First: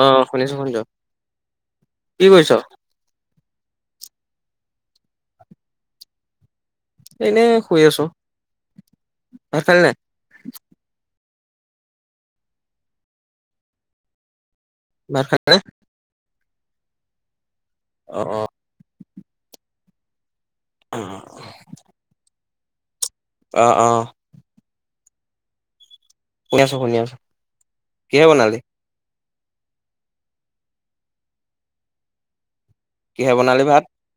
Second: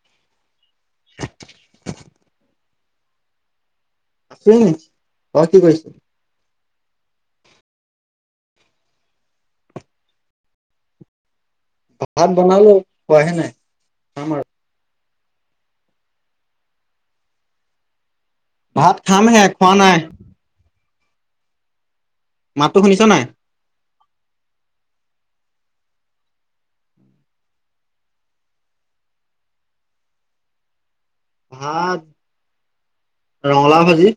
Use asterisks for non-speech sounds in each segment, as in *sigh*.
অ শুনিছোঁ শুনিছোঁ কি কৰিছ? আছোঁ এনেই তই কি কৰিছ। এনেই শুই আছোঁ ভাত খালি নে নাই? ভাত বনালো খোৱাহে নাই খাম আৰু। ভাত খালানে? অ অ। ভাত খামহে খোৱা নাই। অ। মাতটো শুনিছ নে নাই? অহ অহ। শুনি আছোঁ শুনি আছোঁ, কিহেৰে বনালি? কিহে ভাত। বনালি ভাত ৰঙালাওঁ ভাজি।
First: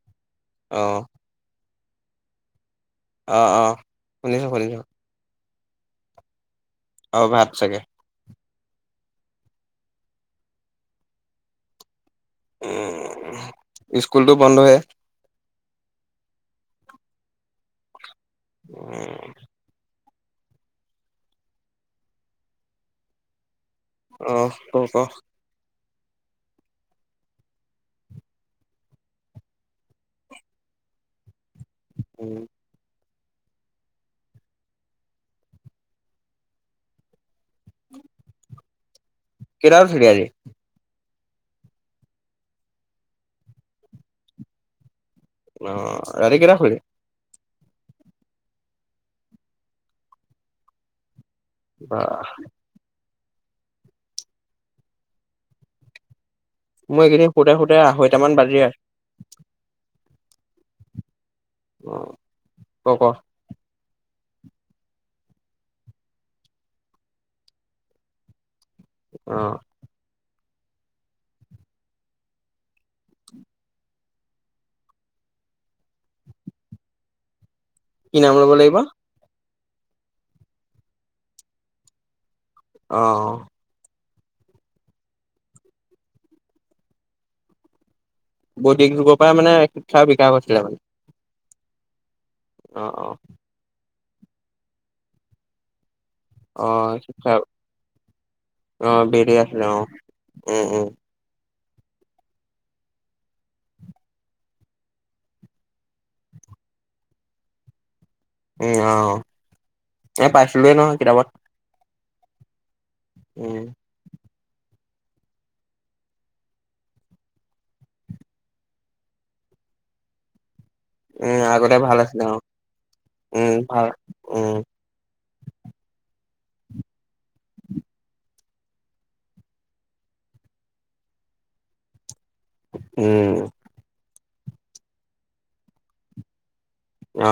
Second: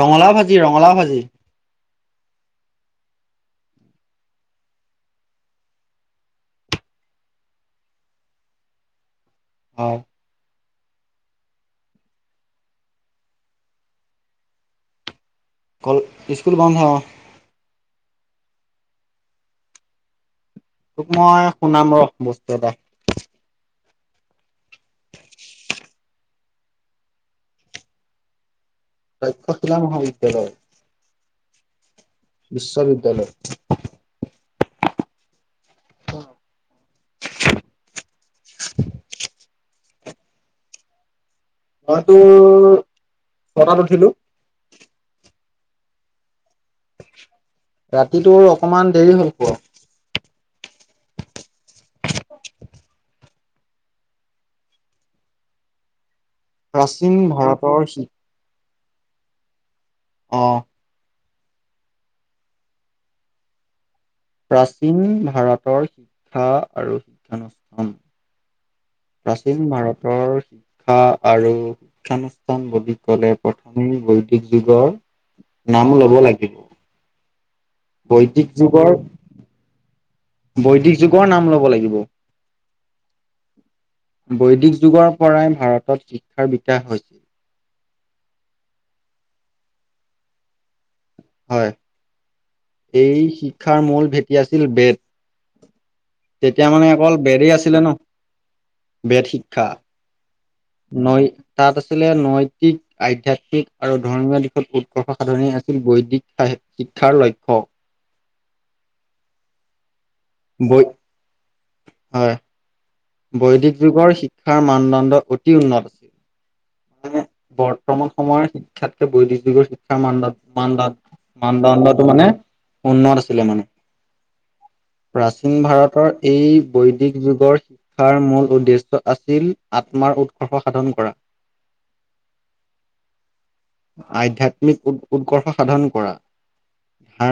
ৰঙালাওঁ। ভাজি অ ৰঙালাওঁ ভাজি। অ অ শুনিছোঁ শুনিছোঁ। অ ভাত চাগে। অ। উম স্কুলটো বন্ধয়ে। স্কুল বন্ধ অ। উম। তোক মই শুনাম ৰ বস্তু এটা। উম ক ক। তক্ষশিলা মহাবিদ্যালয়। বিশ্ববিদ্যালয়। *inaudible* কেইটাত উঠিলি আজি? মই তোৰ ছটাত উঠিলোঁ। অ', ৰাতি কেইটা শুলি? ৰাতি তোৰ আৰু অকমান দেৰি হ'ল, শুৱা। বাহ মই প্ৰাচীন এইকেইদিনি শুৱতে, ভাৰতৰ শুৱতে শি আঢ়ৈটামান বাজি আছে। অ'। অ ক' ক'। প্ৰাচীন ভাৰতৰ শিক্ষা আৰু শিক্ষানুষ্ঠান। অ প্ৰাচীন ভাৰতৰ। শিক্ষা আৰু শিক্ষানুষ্ঠান বুলি ক'লে প্ৰথমেই বৈদিক যুগৰ নাম লব লাগিব। কি নাম ল'ব বৈদিক লাগিব যুগৰ বৈদিক যুগৰ নাম ল'ব লাগিব। অ বৈদিক যুগৰ পৰাই ভাৰতত শিক্ষাৰ বিকাশ হৈছিল। বৌদিক যুগৰ পৰাই মানে শিক্ষাৰ বিকাশ হৈছিলে মানে। হয়। অ অ এই শিক্ষাৰ মূল ভেটি আছিল-বেদ। অ তেতিয়া মানে অকল শিক্ষাৰ বেদেই আছিলে অ ন বেদ বেৰি আছিলে শিক্ষা। অ উম উম নৈ তাত আছিলে নৈতিক, আধ্যাত্মিক আৰু ধৰ্মীয় দিশত উৎকৰ্ষ সাধন আছিল বৈদিক শিক্ষাৰ লক্ষ্য। উম আহ। এ পাইছিলোৱে বৈ নহয় কিতাপত। হয়। উম বৈদিক যুগৰ শি শিক্ষাৰ মানদণ্ড অতি উন্নত মানে বৰ্তমান সময়ত শিক্ষাতকে বৈদিক যুগৰ শিক্ষাৰ মানদণ্ড উম মানদণ্ড আগতে ভাল মানদণ্ডটো আছিলে মানে অ উন্নত আছিলে উম মানে ভাল উম প্ৰাচীন ভাৰতৰ এই বৈ দিক যুগৰ শিক্ষাৰ মূল উদ্দেশ্য আছিল আত্মাৰ উৎকৰ্ষ সাধন কৰা। উম। আধ্যয়াত্মিক উৎ উৎকৰ্ষ সাধন কৰা।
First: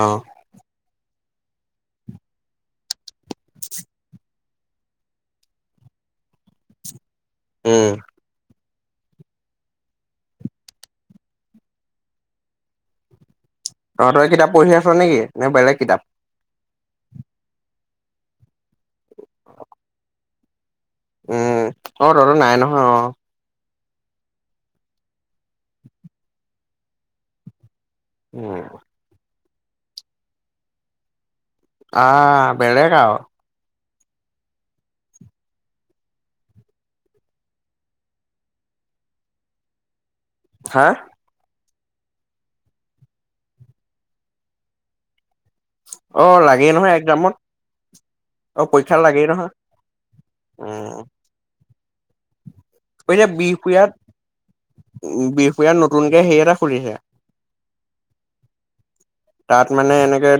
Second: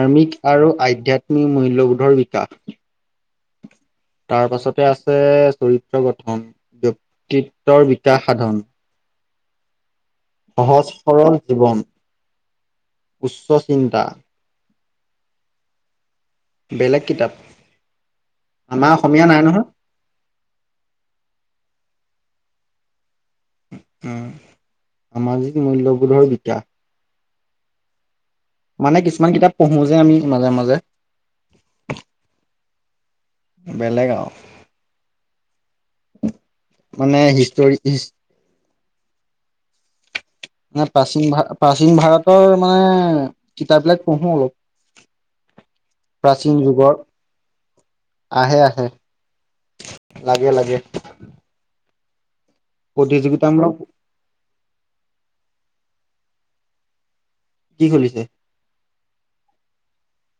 অ আৰু আধ্যয়াত্মি উম, মূল্যবোধৰ বিকাশ *unintelligible* তাৰ পাছতে আছে চৰিত্ৰ গঠন ব্যক্তি উম ত্বত্তৰ বিকাশ সাধন। সহজ সৰল জীৱন উচ্চছ তহঁতই কিতাপ পঢ়ি আছোঁ। নেকি নে বেলেগ কিতাপ। বেলেগ কিতাপ আমাৰ অসমীয়া নাই নহয়। উম অ ত তহঁত নাই নহয় অ উম সামাজিক মূল্যবোধৰ বিকাশ উম মানে কিছুমান কিতাপ পঢ়োঁ যে আমি মাজে মাজে অ। বেলেগ আও। মানে হিষ্টৰি হিষ নে হা প্ৰাচীন ভা প্ৰাচীন ভাৰতৰ মানে কিতাপ বিলাক পঢ়ো অলপ। অ প্ৰাচীন লাগেই যুগৰ নহয় একজামত আহে অ আহে পৰীক্ষা লাগেই নহয় লাগে লাগে উম এতিয়া প্ৰতিযোগিতামূলক বিহপুৰীয়াত উম বিহ এই এয়াত নতুনকে সেই এটা খুলিছে কি খুলিছে? তাত মানে এনেকে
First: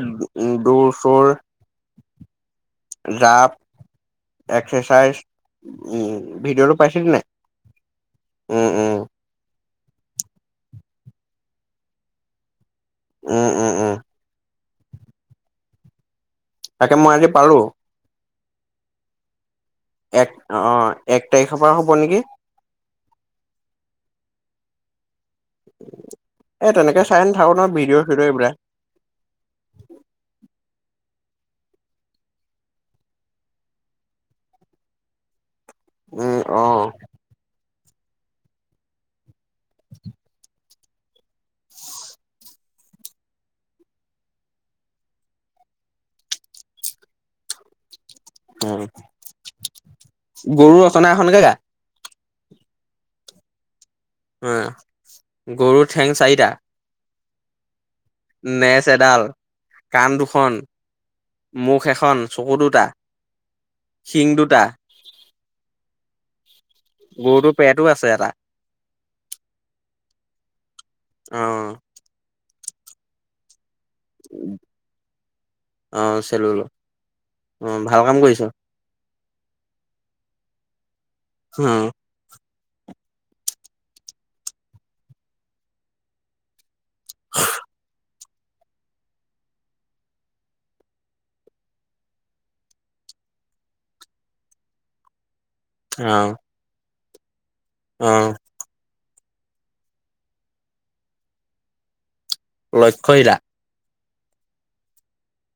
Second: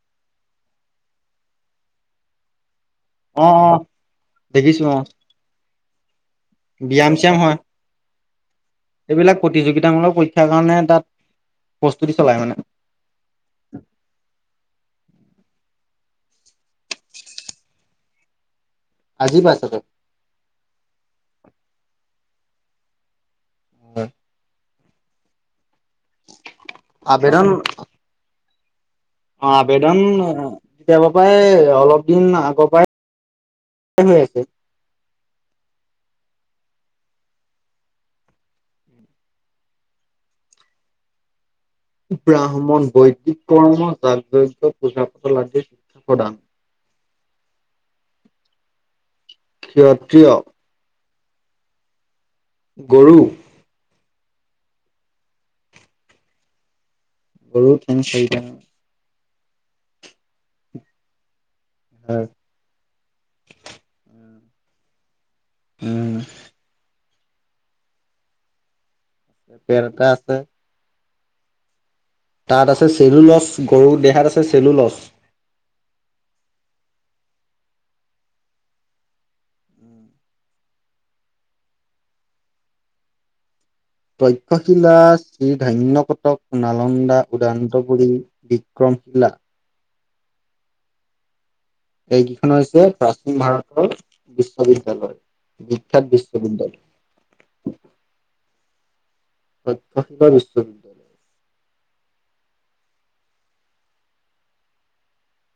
দৌৰ চৌৰ অ জাপ অ দেখিছো অ এক্সাৰচাইজ উম। ভিডিঅ'টো পাইছিলি ব্যায়াম নাই চ্যাম হয় উম, উম, এইবিলাক প্ৰতিযোগি মুলক পৰীক্ষাৰ কাৰণে তাত প্ৰস্তুতি চলাই উম, উম, মানে। *inaudible* উম, তাকে মই আজি পালো। আজি বা এক অ এক তাৰিখৰ পৰা হ'ব নেকি। উম। এ তেনেকে চাই আবেদন নাথাকো নহয় ভিডিঅ' চিডিঅ' এইবিলাক। অ আৱেদন কেৱ প্ৰায় অলপ দিন আগৰ পৰাই হৈ আছে উম অহ ব্ৰাহ্মণ বৈদিক কৰ্ম যাক যজ্ঞ পূজা পাতল আদিৰ শিক্ষা প্ৰধান। উম ক্ষত্ৰিয়। ঘনকে গা। গৰু গৰু ঠেং চাৰিটা *unintelligible* নেছএডাল, কাণ দুখন, মুখ এখন, চকু দুটা, শিং দুট টা উম, গৰুটোৰ পেটও আছে এটা। পেট এটা আছে। অ', তাত আছে চিল মচ চি গৰুৰ দেহাত আছে চেলু লছ অ', চেলুলো অ, ভাল কাম কৰিছ। *unintelligible* তক্ষশীলা, শ্ৰীধান্যকটক নাল লন্দা, উদান্তপুৰী বিক্ৰমশীলা এইকেইখন হৈছে প্ৰাচীন ভাৰতৰ বিশ্ববিদ্যালয়। বিখ্যাত অ', বিশ্ববিদ্যালয়। অ। *unintelligible* লক্ষ্যহীৰা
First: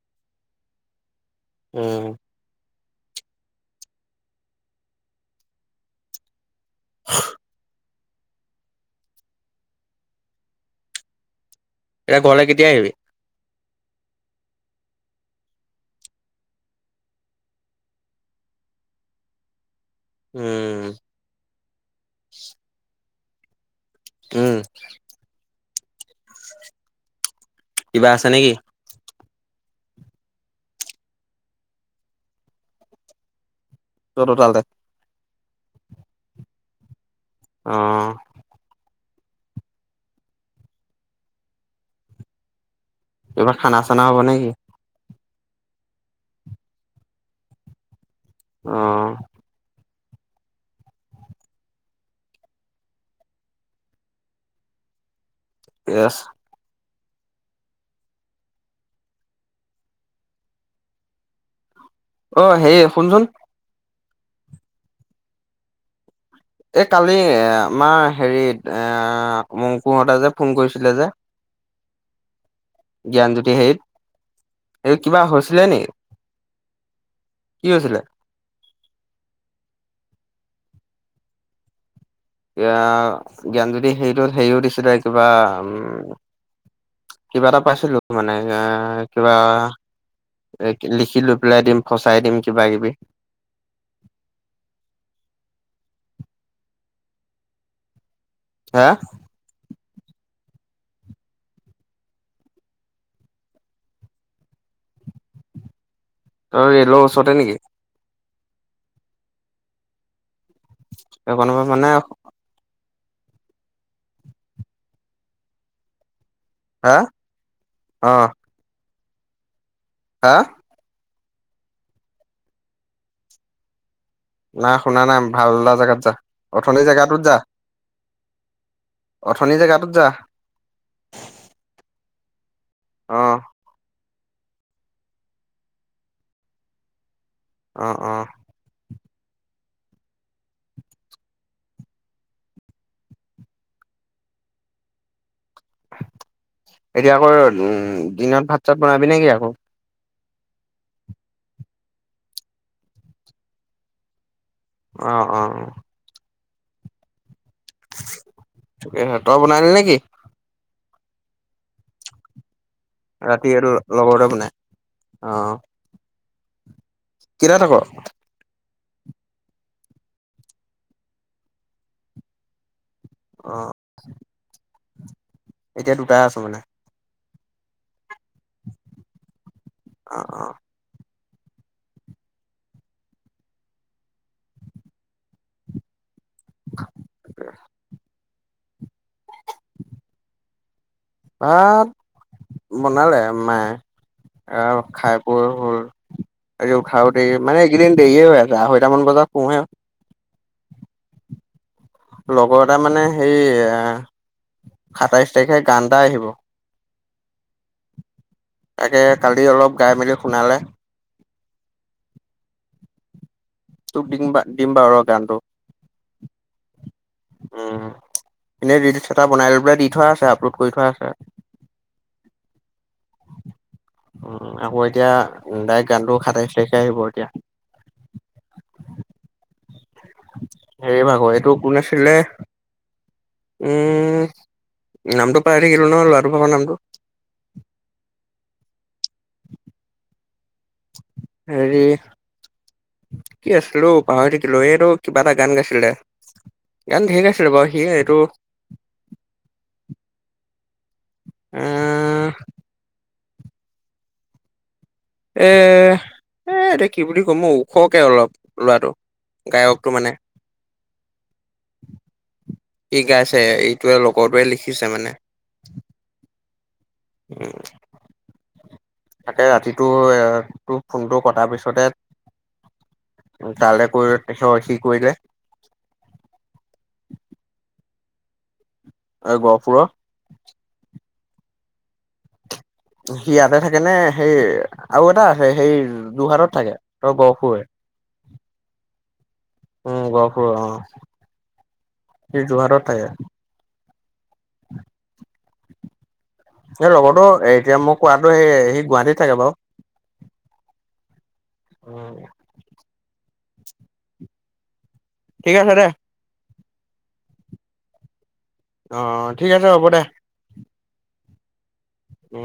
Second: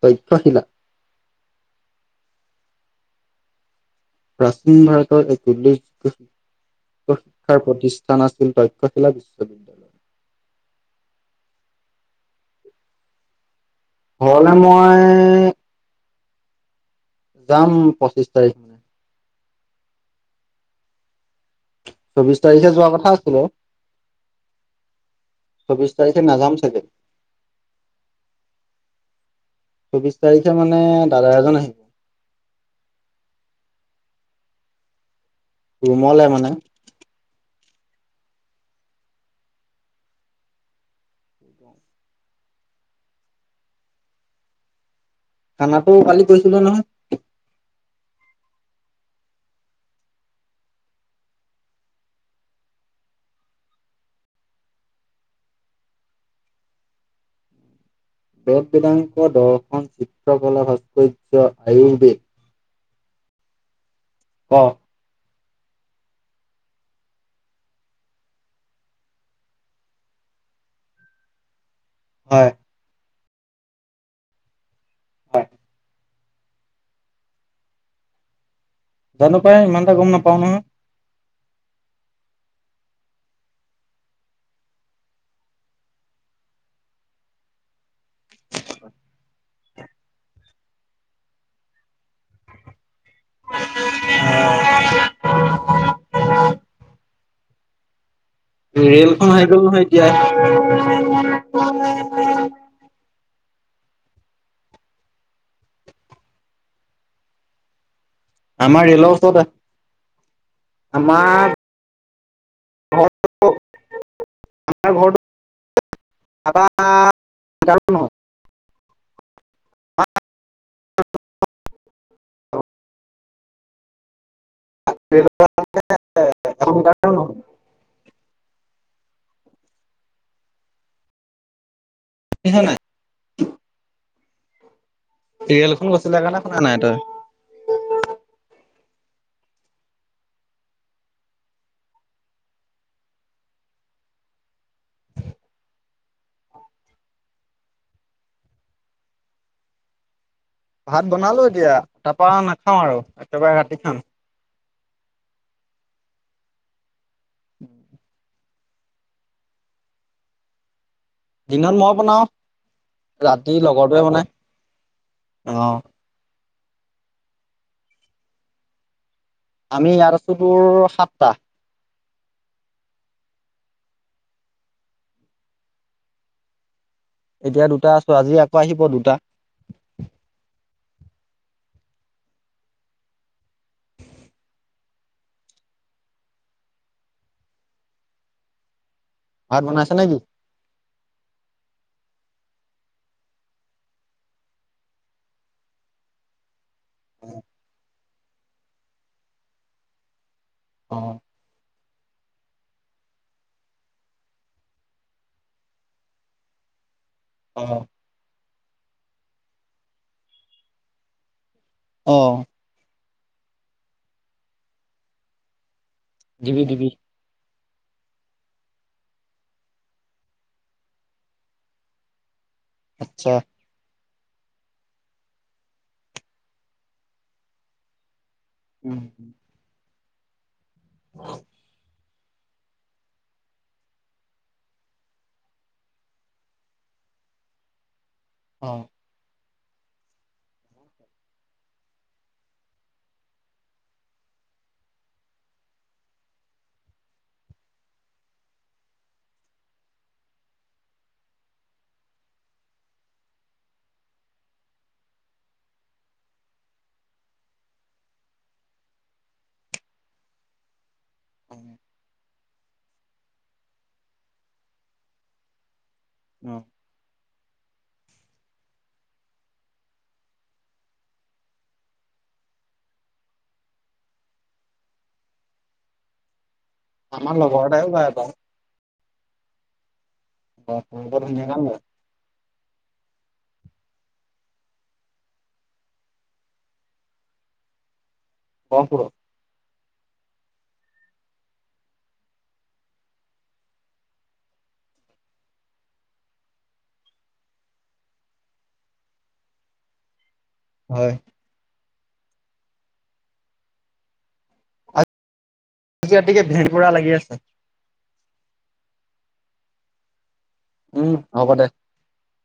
তক্ষশীলা উম। প্ৰাচীন ভাৰতৰ এক উল্লেখযোগ্য *unintelligible* প্ৰতিষ্ঠ স্থান আছিল তক্ষশীলা বিশ্ববিদ্যালয়। এ ঘৰলে কেতিয়া আহিবি? ঘৰলে মই যাম পঁচিশ তাৰিখ। উম। চৌবিশ তাৰিখে যোৱা কথা লে উম, চৌব্বিছ তাৰিখে নাযাম চাগে। কিবা আছে নেকি? চৌব্বিছ তাৰিখে মানে দাদা এজন আহি- তত তালে। ৰুমলে মানে। অ। কিবা খানা চানা হ'ব নেকি? খানটো কালি কৈছিলো নহয়। অ ' ইয়েছ। বদবেদংক দৰ্শন চিত্ৰকলাৰ ভাষ্কৰ্য্য। আয়ুৰ্বেদে। অ হেৰি শুনচোন। অ। এই কালি আমাৰ হেৰিত এ মংকুহতে যে ফোন কৰিছিলে যে হয়। জ্ঞান দুটি হেইত। এই কিবা হয় হৈছিলে নি। কি হৈছিলে। জানো পায় ইমান দে গম নাপাওঁ নহয়। এ জ্ঞান যদি হেটোত হেৰিও দিছিলে কিবা উম কিবা এটা পাইছিলো। মানে এ কিবা। লিখি লৈ পেলাই দিম ফচাই দিম কিবা কিবি। *unintelligible* হা ৰেল খখন আহি গ'ল নহয়। *unintelligible* ত ৰেলৰ ওচৰতে নেকি। আমাৰ ৰেল ওচতে। এই ক মানে আমাৰ ঘৰৰত *unintelligible* হা, অহ। হা,। নাই শুনা নাই ৰেলৰ ভালটা জেগাত যা এশ অথনিৰ মিটাৰো জেগাতটোত নহয় যা। অথনি জেগাতত যা। ক *unintelligible* অহ। চিৰিয়েল খ গৈছিলে কাৰণে শুনা নাই তই। অ', অ', এতিয়া আকৌ উ দিনত ভাত চাত বনাবি নেকি আকৌ। ভাত বনালো এতিয়া তাৰপা নাখাওঁ আৰু একেবাৰে ৰাতি খাম। অ, ' অ, ' অ। ঠিক তই বনাইিল নেকি। দিনত মই বনাও। ৰাতি লগৰতোৱে বনাই অহ। অ কটা থাক। আমি ইয়াত আছো তোৰ সাতটা। আহ। এতিয়া দুটাই আছো মানে। এতিয়া দুটা আছো আজি আকৌ আহিব দুটা। অ, ' অ, ' *unintelligible* ভাত বনাইছে নেকি? ভাত বনালে মায়ে, আৰু খাই বৈ হ'ল। আজি উঠায়ো দেৰি মানে একেদিন দেৰিয়ে হৈ আছে আঢ়ৈটামান বজাত শুহে অ'। লগৰ এটা মানে সেই আ, সাতাইশ তাৰিখে গান এটা আহিব। অ'। তাকে কালি অলপ গায়, মেলি শুনালে। অ'। তোক দিম দিম বাৰু গানটো দিবি দিবি। উম এনেই ৰীলচ এটা বনাই লৈ পেললে দি থোৱা আছে আপলোড কৰি থোৱা আছে। আচ্ছা। উ আকৌ এতিয়া ডাইৰেক্ট গানটো সাতাইশ তাৰিখে আহিব এতিয়া উম *inaudible* হে ভাগৰ এইটো কোন আছিলে উম নামটো পাহৰি থাকিলো নহয় ল'ৰাটোৰ ভাগৰ নামটো। অ' হেৰি কি আছিলে পাহৰি থাকিলো, এই ৰ কিবা এটা গান গাইছিলে, গান ঢেৰ গাইছিলে বাৰু সি এইটো আহ এহ এ এতিয়া কি বুলি ক'ম ঔ ওখকে অলপ ল'ৰাটো গায়কটো মানে হয় *unintelligible* সি গাইছে এইটোৱে লগৰটোৱে লিখিছে মানে উম। তাকে ৰাতিটো তোৰ ফোনটো কটাৰ পিছতে তালৈ কৰিলে সি কৰিলে। আমাৰ লগৰতে এটাও গায় গান। এ গহপুৰৰ বৰ ধুনীয়া গান গায়। সি ইয়াতে থাকে নে? সেই আৰু এটা আছে সেই যোৰহাটত থাকে ত গহপুৰৰে গহপুৰৰ? উম গহপুৰ অ', সি যোৰহাটত থাকে। এই লগৰতো এতিয়া মোক কোৱাটো সেই সি গুৱাহাটী থাকে বাৰু হয়। উম ঠিক আছে দে ে ভে *unintelligible* পুৰা লাগি আছে। অ' ঠিক আছে হ'ব দে। উম হ'ব দে। উম